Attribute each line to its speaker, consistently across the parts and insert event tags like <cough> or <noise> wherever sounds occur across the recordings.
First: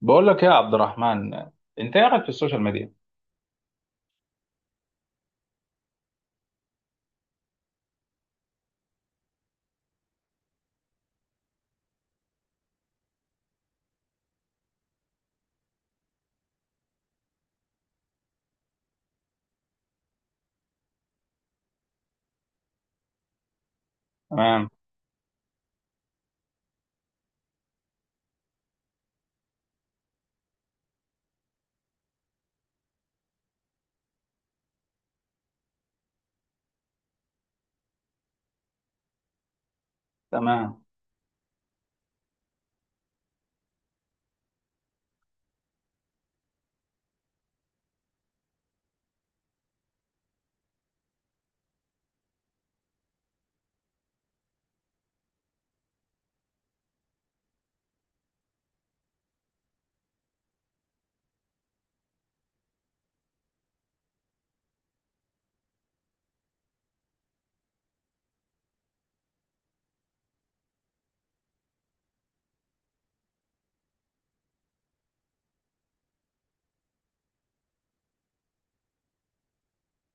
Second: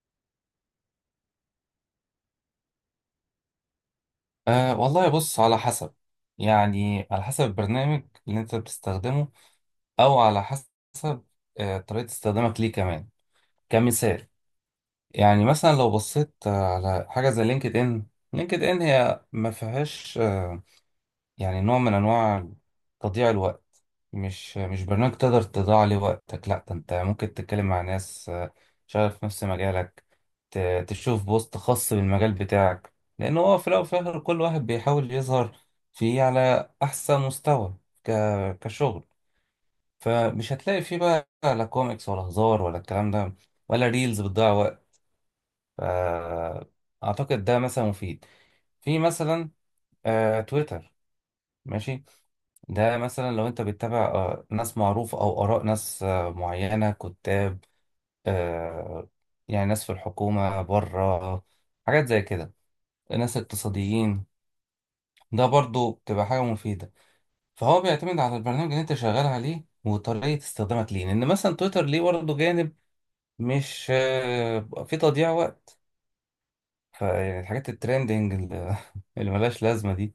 Speaker 1: بقول لك ايه يا عبد الرحمن. انت ايه رايك في السوشيال ميديا؟
Speaker 2: أه، والله بص، على حسب. يعني على حسب البرنامج اللي انت بتستخدمه، او على حسب طريقة استخدامك ليه كمان، كمثال. يعني مثلا لو بصيت على حاجة زي لينكد ان، لينكد ان هي ما فيهاش يعني نوع من انواع تضييع الوقت. مش
Speaker 1: تمام.
Speaker 2: مش برنامج تقدر تضيع عليه وقتك، لا ده انت ممكن تتكلم مع ناس شغالة في نفس مجالك، تشوف بوست خاص بالمجال بتاعك، لان هو في الاول وفي الاخر كل واحد بيحاول يظهر فيه على احسن مستوى، ك... كشغل. فمش
Speaker 1: تمام.
Speaker 2: هتلاقي فيه بقى لا كوميكس ولا هزار ولا الكلام ده، ولا ريلز بتضيع وقت. ف- اعتقد ده مثلا مفيد، في مثلا تويتر، ماشي. ده مثلا لو انت بتتابع ناس معروفة او اراء ناس معينة، كتاب، آه، يعني ناس في الحكومة بره، حاجات زي كده، ناس اقتصاديين، ده برضو بتبقى حاجة مفيدة. فهو بيعتمد على البرنامج اللي انت شغال عليه وطريقة استخدامك ليه، لان مثلا تويتر ليه برضه جانب مش في تضييع وقت، فيعني الحاجات الترندنج اللي <laughs> اللي ملهاش لازمة دي،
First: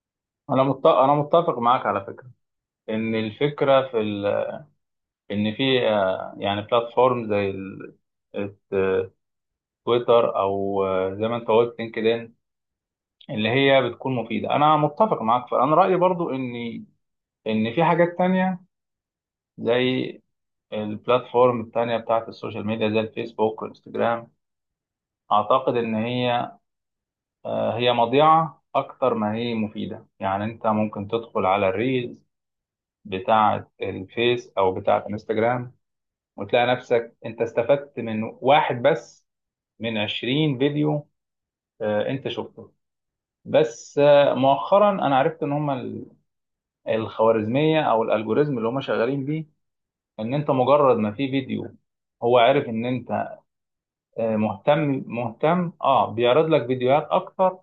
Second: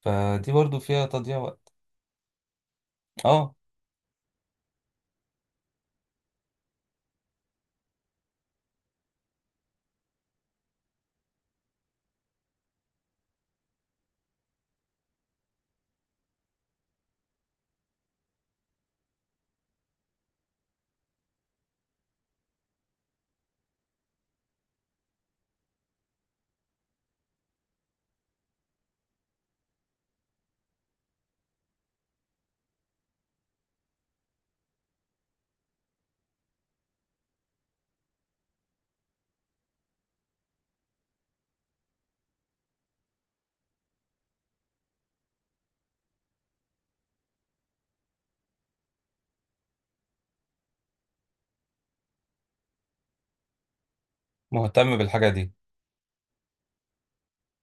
Speaker 2: فدي
Speaker 1: انا
Speaker 2: برضو
Speaker 1: مت...
Speaker 2: فيها
Speaker 1: انا
Speaker 2: تضييع
Speaker 1: متفق
Speaker 2: وقت.
Speaker 1: معاك على فكره، ان
Speaker 2: اه،
Speaker 1: الفكره في ال... ان في يعني بلاتفورم زي الت- تويتر او زي ما انت قلت لينكدين، اللي هي بتكون مفيده. انا متفق معاك، فانا رايي برضو ان في حاجات تانية زي البلاتفورم التانية بتاعت السوشيال ميديا زي الفيسبوك والانستجرام. اعتقد ان هي، هي مضيعة أكتر ما هي مفيدة. يعني أنت ممكن تدخل على الريلز بتاعة الفيس أو بتاعة انستجرام وتلاقي نفسك أنت استفدت من واحد بس من 20 فيديو أنت شفته. بس مؤخرا أنا عرفت إن هما الخوارزمية أو الألجوريزم اللي هما شغالين بيه، إن أنت مجرد ما في فيديو هو عارف إن أنت مهتم
Speaker 2: مهتم بالحاجة دي،
Speaker 1: مهتم بيعرض لك فيديوهات أكتر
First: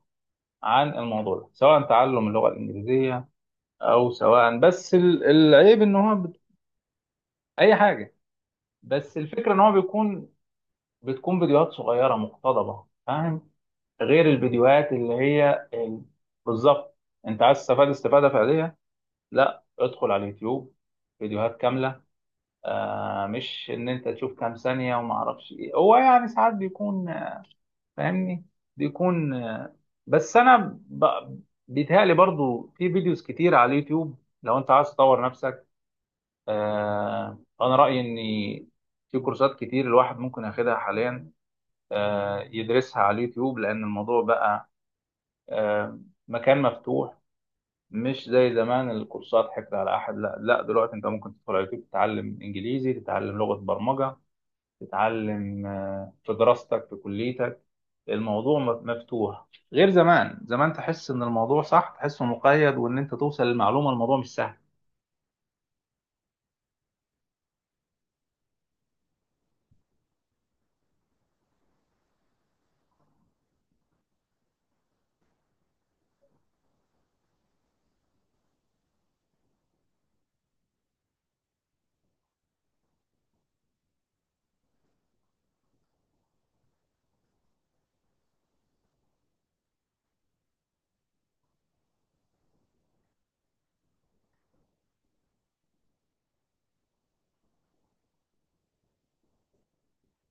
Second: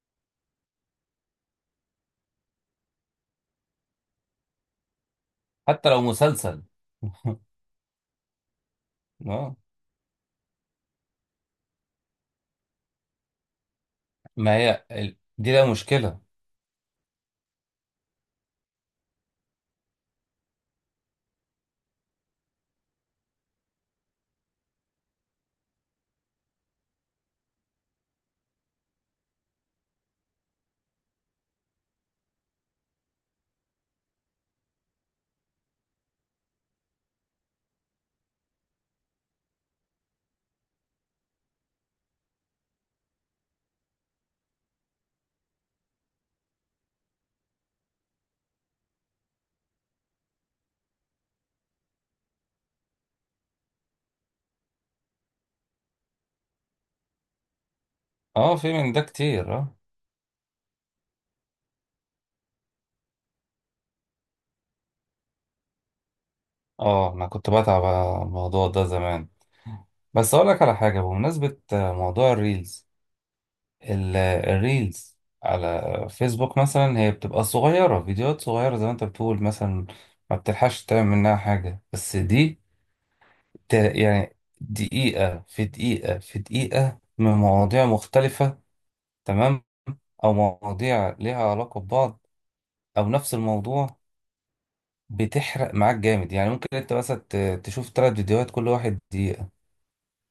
Speaker 1: عن الموضوع ده، سواء تعلم اللغة الإنجليزية او سواء بس العيب
Speaker 2: حتى
Speaker 1: ان
Speaker 2: لو
Speaker 1: هو
Speaker 2: مسلسل. <laughs>
Speaker 1: اي حاجه. بس الفكره
Speaker 2: اه،
Speaker 1: ان هو بتكون فيديوهات صغيره مقتضبه، فاهم؟ غير
Speaker 2: ما هي
Speaker 1: الفيديوهات اللي
Speaker 2: دي لها
Speaker 1: هي
Speaker 2: مشكلة.
Speaker 1: بالظبط. انت عايز تستفاد استفاده فعليه، لا ادخل على اليوتيوب فيديوهات كامله. آه، مش ان انت تشوف كام ثانيه وما اعرفش ايه. هو يعني ساعات بيكون، فاهمني، بيكون بس انا ب... بيتهيألي برضو في فيديوز كتير على اليوتيوب لو انت عايز تطور نفسك. أنا رأيي إن في كورسات كتير الواحد ممكن ياخدها حاليا، يدرسها على اليوتيوب، لأن الموضوع بقى آه، مكان مفتوح، مش زي زمان الكورسات حكر على أحد. لا لا، دلوقتي أنت ممكن تدخل على اليوتيوب تتعلم إنجليزي، تتعلم لغة برمجة، تتعلم في دراستك في كليتك.
Speaker 2: اه،
Speaker 1: الموضوع
Speaker 2: في من ده
Speaker 1: مفتوح،
Speaker 2: كتير، اه.
Speaker 1: غير زمان. زمان تحس إن الموضوع صح، تحسه مقيد، وإن أنت توصل للمعلومة الموضوع مش سهل.
Speaker 2: اه، انا كنت بتعب على الموضوع ده زمان. بس اقول لك على حاجة، بمناسبة موضوع الريلز، الريلز على فيسبوك مثلا هي بتبقى صغيرة، فيديوهات صغيرة زي ما انت بتقول مثلا، ما بتلحقش تعمل منها حاجة. بس دي يعني دقيقة في دقيقة في دقيقة من مواضيع مختلفة، تمام، او مواضيع ليها علاقة ببعض، او نفس الموضوع، بتحرق معاك جامد. يعني ممكن انت بس تشوف ثلاث فيديوهات كل واحد دقيقة،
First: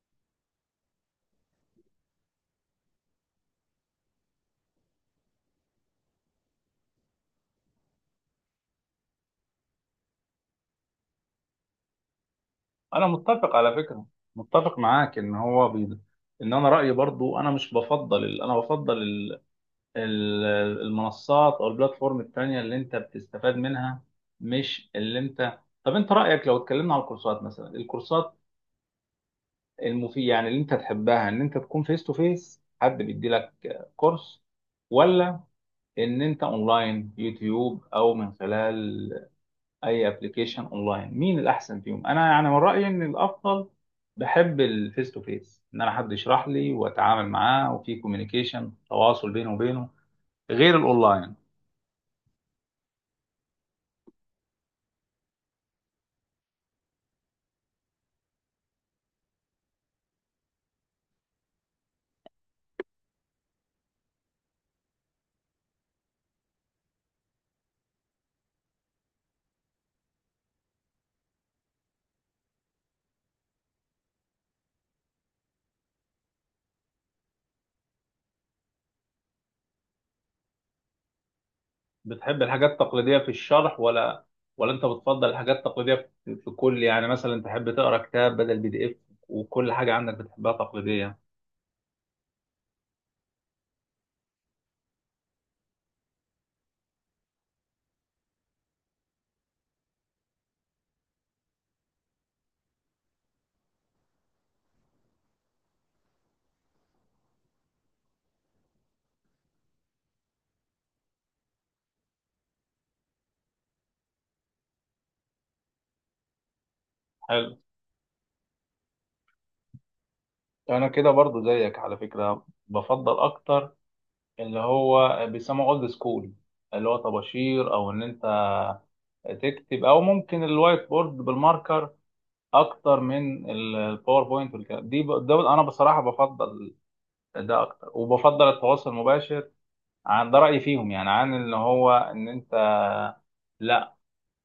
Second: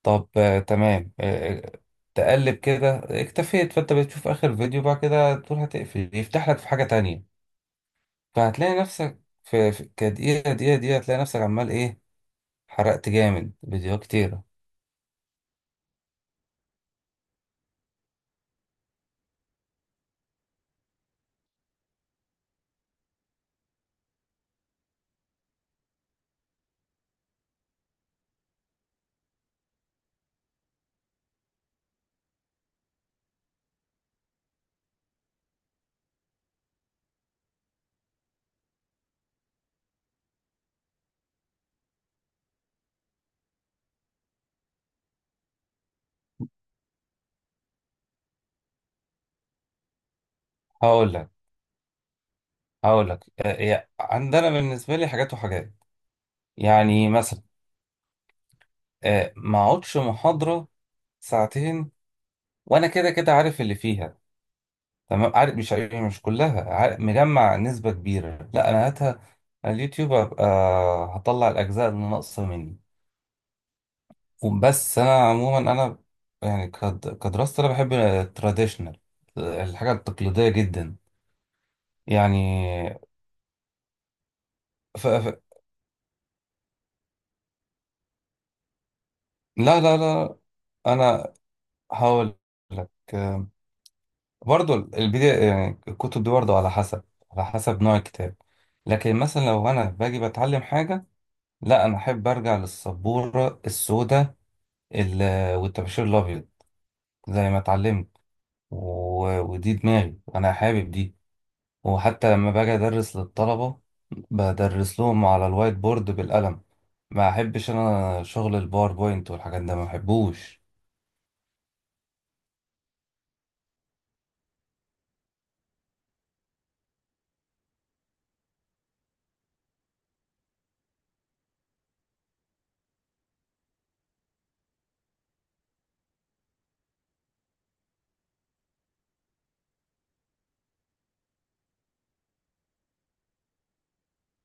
Speaker 2: طب تمام، تقلب كده اكتفيت، فانت بتشوف اخر فيديو، بعد كده تقول هتقفل، يفتح لك في حاجة تانية، فهتلاقي نفسك في كدقيقة دقيقة دقيقة، هتلاقي نفسك عمال ايه،
Speaker 1: انا
Speaker 2: حرقت جامد
Speaker 1: متفق على
Speaker 2: فيديوهات
Speaker 1: فكره،
Speaker 2: كتيرة.
Speaker 1: متفق معاك ان انا رايي برضو انا مش بفضل انا بفضل ال... المنصات او البلاتفورم التانية اللي انت بتستفاد منها، مش اللي انت. طب انت رايك لو اتكلمنا على الكورسات، مثلا الكورسات المفيد، يعني اللي انت تحبها، ان انت تكون فيس تو فيس حد بيدي لك كورس، ولا ان انت اونلاين يوتيوب او من خلال اي ابلكيشن اونلاين؟ مين الاحسن فيهم؟ انا يعني من رايي ان الافضل، بحب الفيس تو فيس ان انا حد يشرح لي واتعامل معاه، وفي كوميونيكيشن تواصل بينه وبينه، غير
Speaker 2: هقول لك
Speaker 1: الاونلاين.
Speaker 2: هقول لك عندنا بالنسبة لي حاجات وحاجات. يعني مثلا ما اقعدش محاضرة ساعتين وانا كده كده عارف اللي فيها، تمام، عارف مش عارف، يعني مش كلها، عارف مجمع نسبة كبيرة، لا أنا هاتها على اليوتيوب، هبقى هطلع الأجزاء اللي ناقصة مني. بس أنا عموما أنا يعني كدراسة أنا بحب التراديشنال، الحاجة التقليدية جدا
Speaker 1: بتحب الحاجات
Speaker 2: يعني.
Speaker 1: التقليديه في الشرح، ولا ولا انت
Speaker 2: ف...
Speaker 1: بتفضل
Speaker 2: ف...
Speaker 1: الحاجات التقليديه في في كل، يعني مثلا تحب تقرا كتاب بدل بي دي اف، وكل
Speaker 2: لا
Speaker 1: حاجه
Speaker 2: لا
Speaker 1: عندك
Speaker 2: لا،
Speaker 1: بتحبها تقليديه؟
Speaker 2: أنا هقول لك برضو البداية، يعني الكتب دي برضو على حسب نوع الكتاب. لكن مثلا لو أنا باجي بتعلم حاجة، لا أنا أحب أرجع للسبورة السوداء والطباشير الابيض زي ما اتعلمت، ودي دماغي انا حابب دي، وحتى لما باجي ادرس للطلبه بدرس لهم على الوايت بورد بالقلم، ما
Speaker 1: حلو.
Speaker 2: احبش انا شغل الباوربوينت والحاجات ده، ما بحبوش.
Speaker 1: انا كده برضو زيك على فكره، بفضل اكتر اللي هو بيسموه اولد سكول، اللي هو طباشير، او ان انت تكتب، او ممكن الوايت بورد بالماركر، اكتر من الباوربوينت والكلام دي. ده انا بصراحه بفضل ده اكتر، وبفضل التواصل المباشر عن ده، رايي فيهم، يعني عن اللي هو ان انت، لا،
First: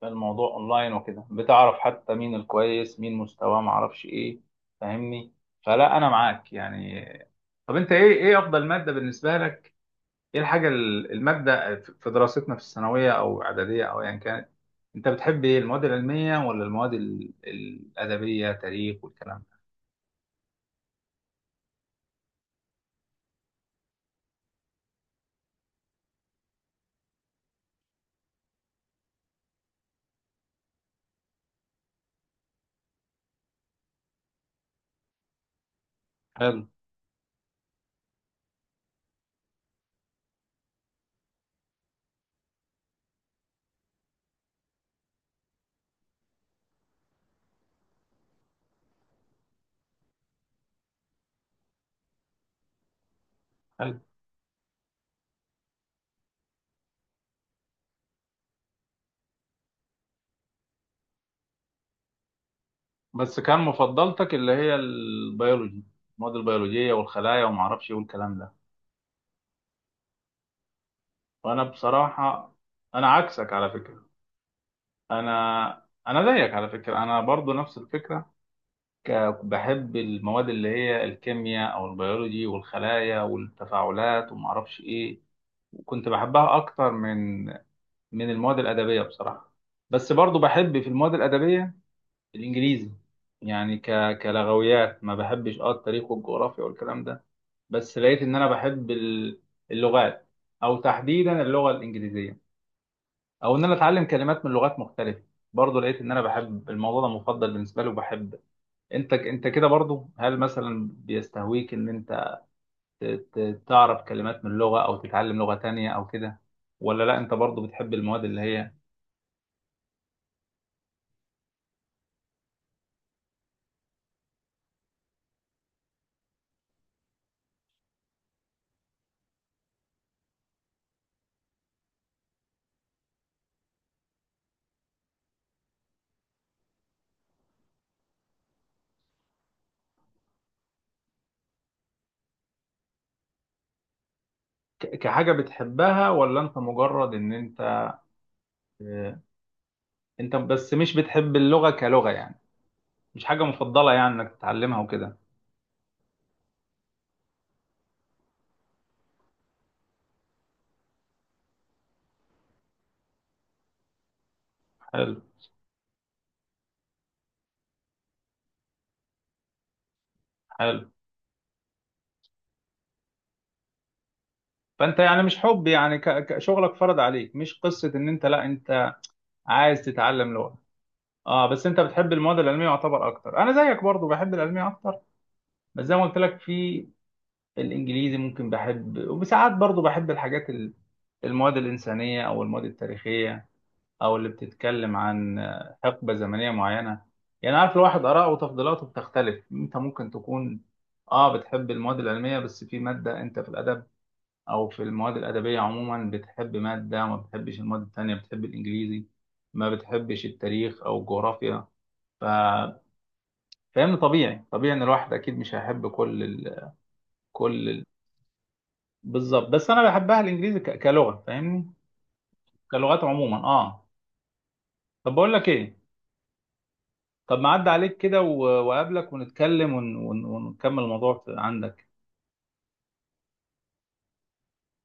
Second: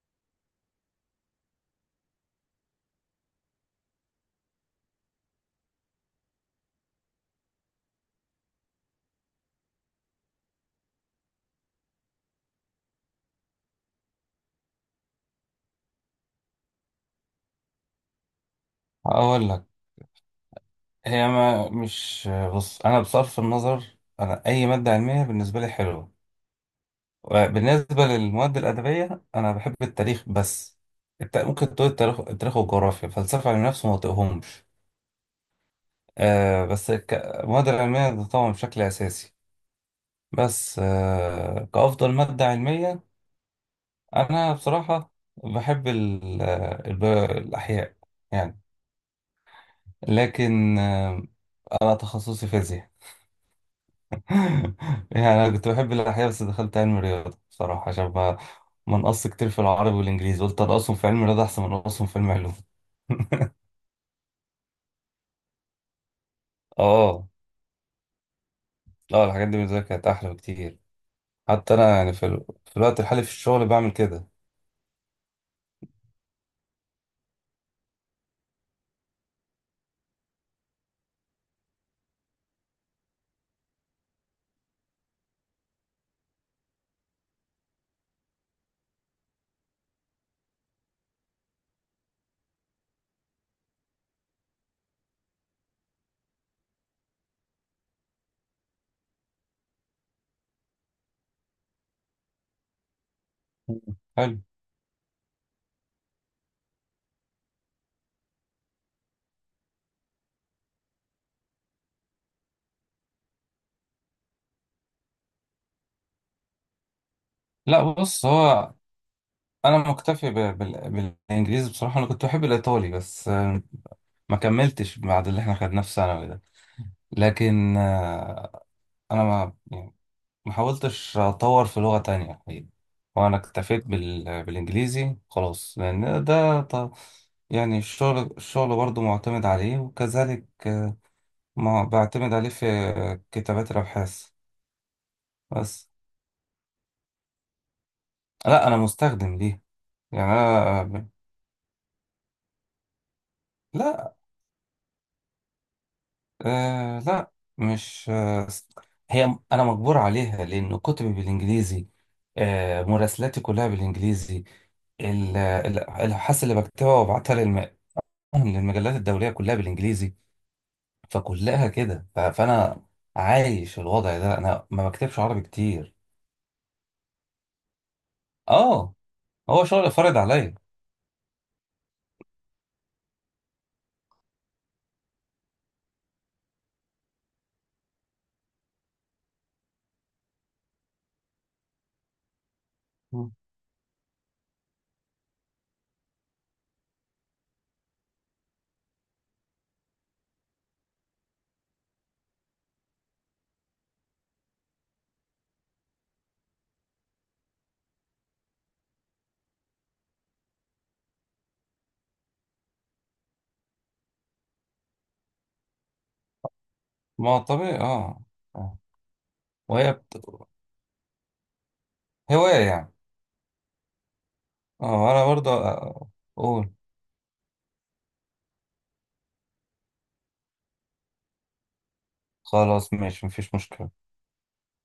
Speaker 1: الموضوع اونلاين وكده بتعرف حتى مين الكويس مين مستواه ما اعرفش ايه، فاهمني؟ فلا انا معاك يعني. طب انت ايه، ايه افضل ماده بالنسبه لك؟ ايه الحاجة المادة في دراستنا في الثانوية او اعدادية او ايا كانت، انت بتحب ايه، المواد العلمية ولا المواد الادبية، تاريخ والكلام
Speaker 2: اقول
Speaker 1: ده؟
Speaker 2: لك، هي ما مش بص، انا بصرف النظر، انا اي ماده علميه بالنسبه لي حلوه. بالنسبه للمواد الادبيه انا بحب التاريخ بس، ممكن تقول التاريخ، التاريخ والجغرافيا، فلسفه، علم نفس، ما طيقهمش.
Speaker 1: حلو.
Speaker 2: بس المواد العلمية ده طبعا بشكل أساسي. بس كأفضل مادة علمية، أنا بصراحة بحب الأحياء يعني، لكن أنا تخصصي فيزياء.
Speaker 1: حلو.
Speaker 2: <laughs> يعني أنا كنت بحب الأحياء، بس دخلت علم الرياضة بصراحة عشان ما نقص كتير في العربي والإنجليزي، قلت أنقصهم في علم الرياضة أحسن من أنقصهم في علم علوم.
Speaker 1: بس
Speaker 2: <laughs>
Speaker 1: كان مفضلتك اللي هي البيولوجي، المواد البيولوجية
Speaker 2: اه
Speaker 1: والخلايا وما اعرفش ايه والكلام ده؟
Speaker 2: لا، الحاجات دي بالنسبه لي كانت احلى بكتير.
Speaker 1: وانا
Speaker 2: حتى انا يعني
Speaker 1: بصراحة،
Speaker 2: في الوقت
Speaker 1: انا
Speaker 2: الحالي في
Speaker 1: عكسك
Speaker 2: الشغل
Speaker 1: على
Speaker 2: بعمل
Speaker 1: فكرة.
Speaker 2: كده.
Speaker 1: انا زيك على فكرة، انا برضو نفس الفكرة. ك- بحب المواد اللي هي الكيمياء او البيولوجي والخلايا والتفاعلات وما اعرفش ايه، كنت بحبها اكتر من المواد الادبيه بصراحه. بس برضو بحب في المواد الادبيه الانجليزي، يعني كلغويات. ما بحبش اه التاريخ والجغرافيا والكلام ده. بس لقيت ان انا بحب اللغات، او تحديدا اللغه الانجليزيه، او ان انا اتعلم
Speaker 2: حلو.
Speaker 1: كلمات من لغات مختلفه. برضو لقيت ان انا بحب الموضوع ده، مفضل بالنسبه لي، وبحب. انت كده برضو، هل مثلا بيستهويك ان انت تعرف كلمات من لغة، أو تتعلم لغة تانية أو كده، ولا لا، أنت برضو
Speaker 2: لا
Speaker 1: بتحب المواد
Speaker 2: بص،
Speaker 1: اللي هي
Speaker 2: هو انا مكتفي بالانجليزي بصراحه، انا كنت بحب الايطالي بس ما كملتش بعد اللي احنا خدناه في ثانوي ده، لكن انا ما يعني ما حاولتش اطور في لغه تانية الحقيقة. وانا اكتفيت بالانجليزي خلاص، لان ده يعني الشغل، الشغل برضه معتمد عليه، وكذلك ما بعتمد عليه في كتابات الابحاث.
Speaker 1: كحاجة
Speaker 2: بس
Speaker 1: بتحبها، ولا أنت مجرد إن أنت
Speaker 2: لا، انا
Speaker 1: آه،
Speaker 2: مستخدم ليه
Speaker 1: أنت بس مش
Speaker 2: يعني.
Speaker 1: بتحب اللغة كلغة يعني، مش حاجة مفضلة يعني
Speaker 2: انا
Speaker 1: إنك تتعلمها وكده؟
Speaker 2: لا، مش هي، أنا مجبور عليها لأن كتبي بالإنجليزي، مراسلاتي كلها بالإنجليزي،
Speaker 1: حلو.
Speaker 2: الأبحاث اللي بكتبها وببعتها للمجلات الدولية كلها بالإنجليزي،
Speaker 1: حلو.
Speaker 2: فكلها كده، فأنا عايش الوضع ده، أنا ما
Speaker 1: فأنت
Speaker 2: بكتبش
Speaker 1: يعني مش
Speaker 2: عربي
Speaker 1: حب،
Speaker 2: كتير.
Speaker 1: يعني شغلك فرض عليك، مش قصة إن أنت، لا
Speaker 2: آه،
Speaker 1: أنت
Speaker 2: هو
Speaker 1: عايز
Speaker 2: شغل فرض
Speaker 1: تتعلم
Speaker 2: عليا.
Speaker 1: لغة. اه، بس انت بتحب المواد العلميه يعتبر اكتر. انا زيك برضو، بحب العلميه اكتر. بس زي ما قلت لك في الانجليزي ممكن بحب، وساعات برضو بحب الحاجات، المواد الإنسانية أو المواد
Speaker 2: مم.
Speaker 1: التاريخية، أو اللي بتتكلم عن حقبة زمنية معينة. يعني عارف، الواحد آراءه وتفضيلاته بتختلف. أنت ممكن تكون آه بتحب المواد العلمية، بس في مادة أنت في الأدب أو في المواد الأدبية عموما بتحب مادة، ما بتحبش المواد التانية. بتحب الإنجليزي، ما بتحبش التاريخ أو الجغرافيا. ف... فاهمني؟ طبيعي، طبيعي إن الواحد أكيد مش هيحب كل
Speaker 2: ما هو
Speaker 1: كل
Speaker 2: طبيعي،
Speaker 1: ال...
Speaker 2: آه. آه.
Speaker 1: بالظبط. بس أنا
Speaker 2: وهي
Speaker 1: بحبها الإنجليزي كلغة، فاهمني؟
Speaker 2: هواية يعني.
Speaker 1: كلغات عموما آه. طب
Speaker 2: أنا
Speaker 1: بقول لك
Speaker 2: برضه
Speaker 1: إيه،
Speaker 2: أقول:
Speaker 1: طب ما عدى عليك كده وأقابلك ونتكلم ونكمل الموضوع عندك.
Speaker 2: خلاص، ماشي، مفيش مشكلة.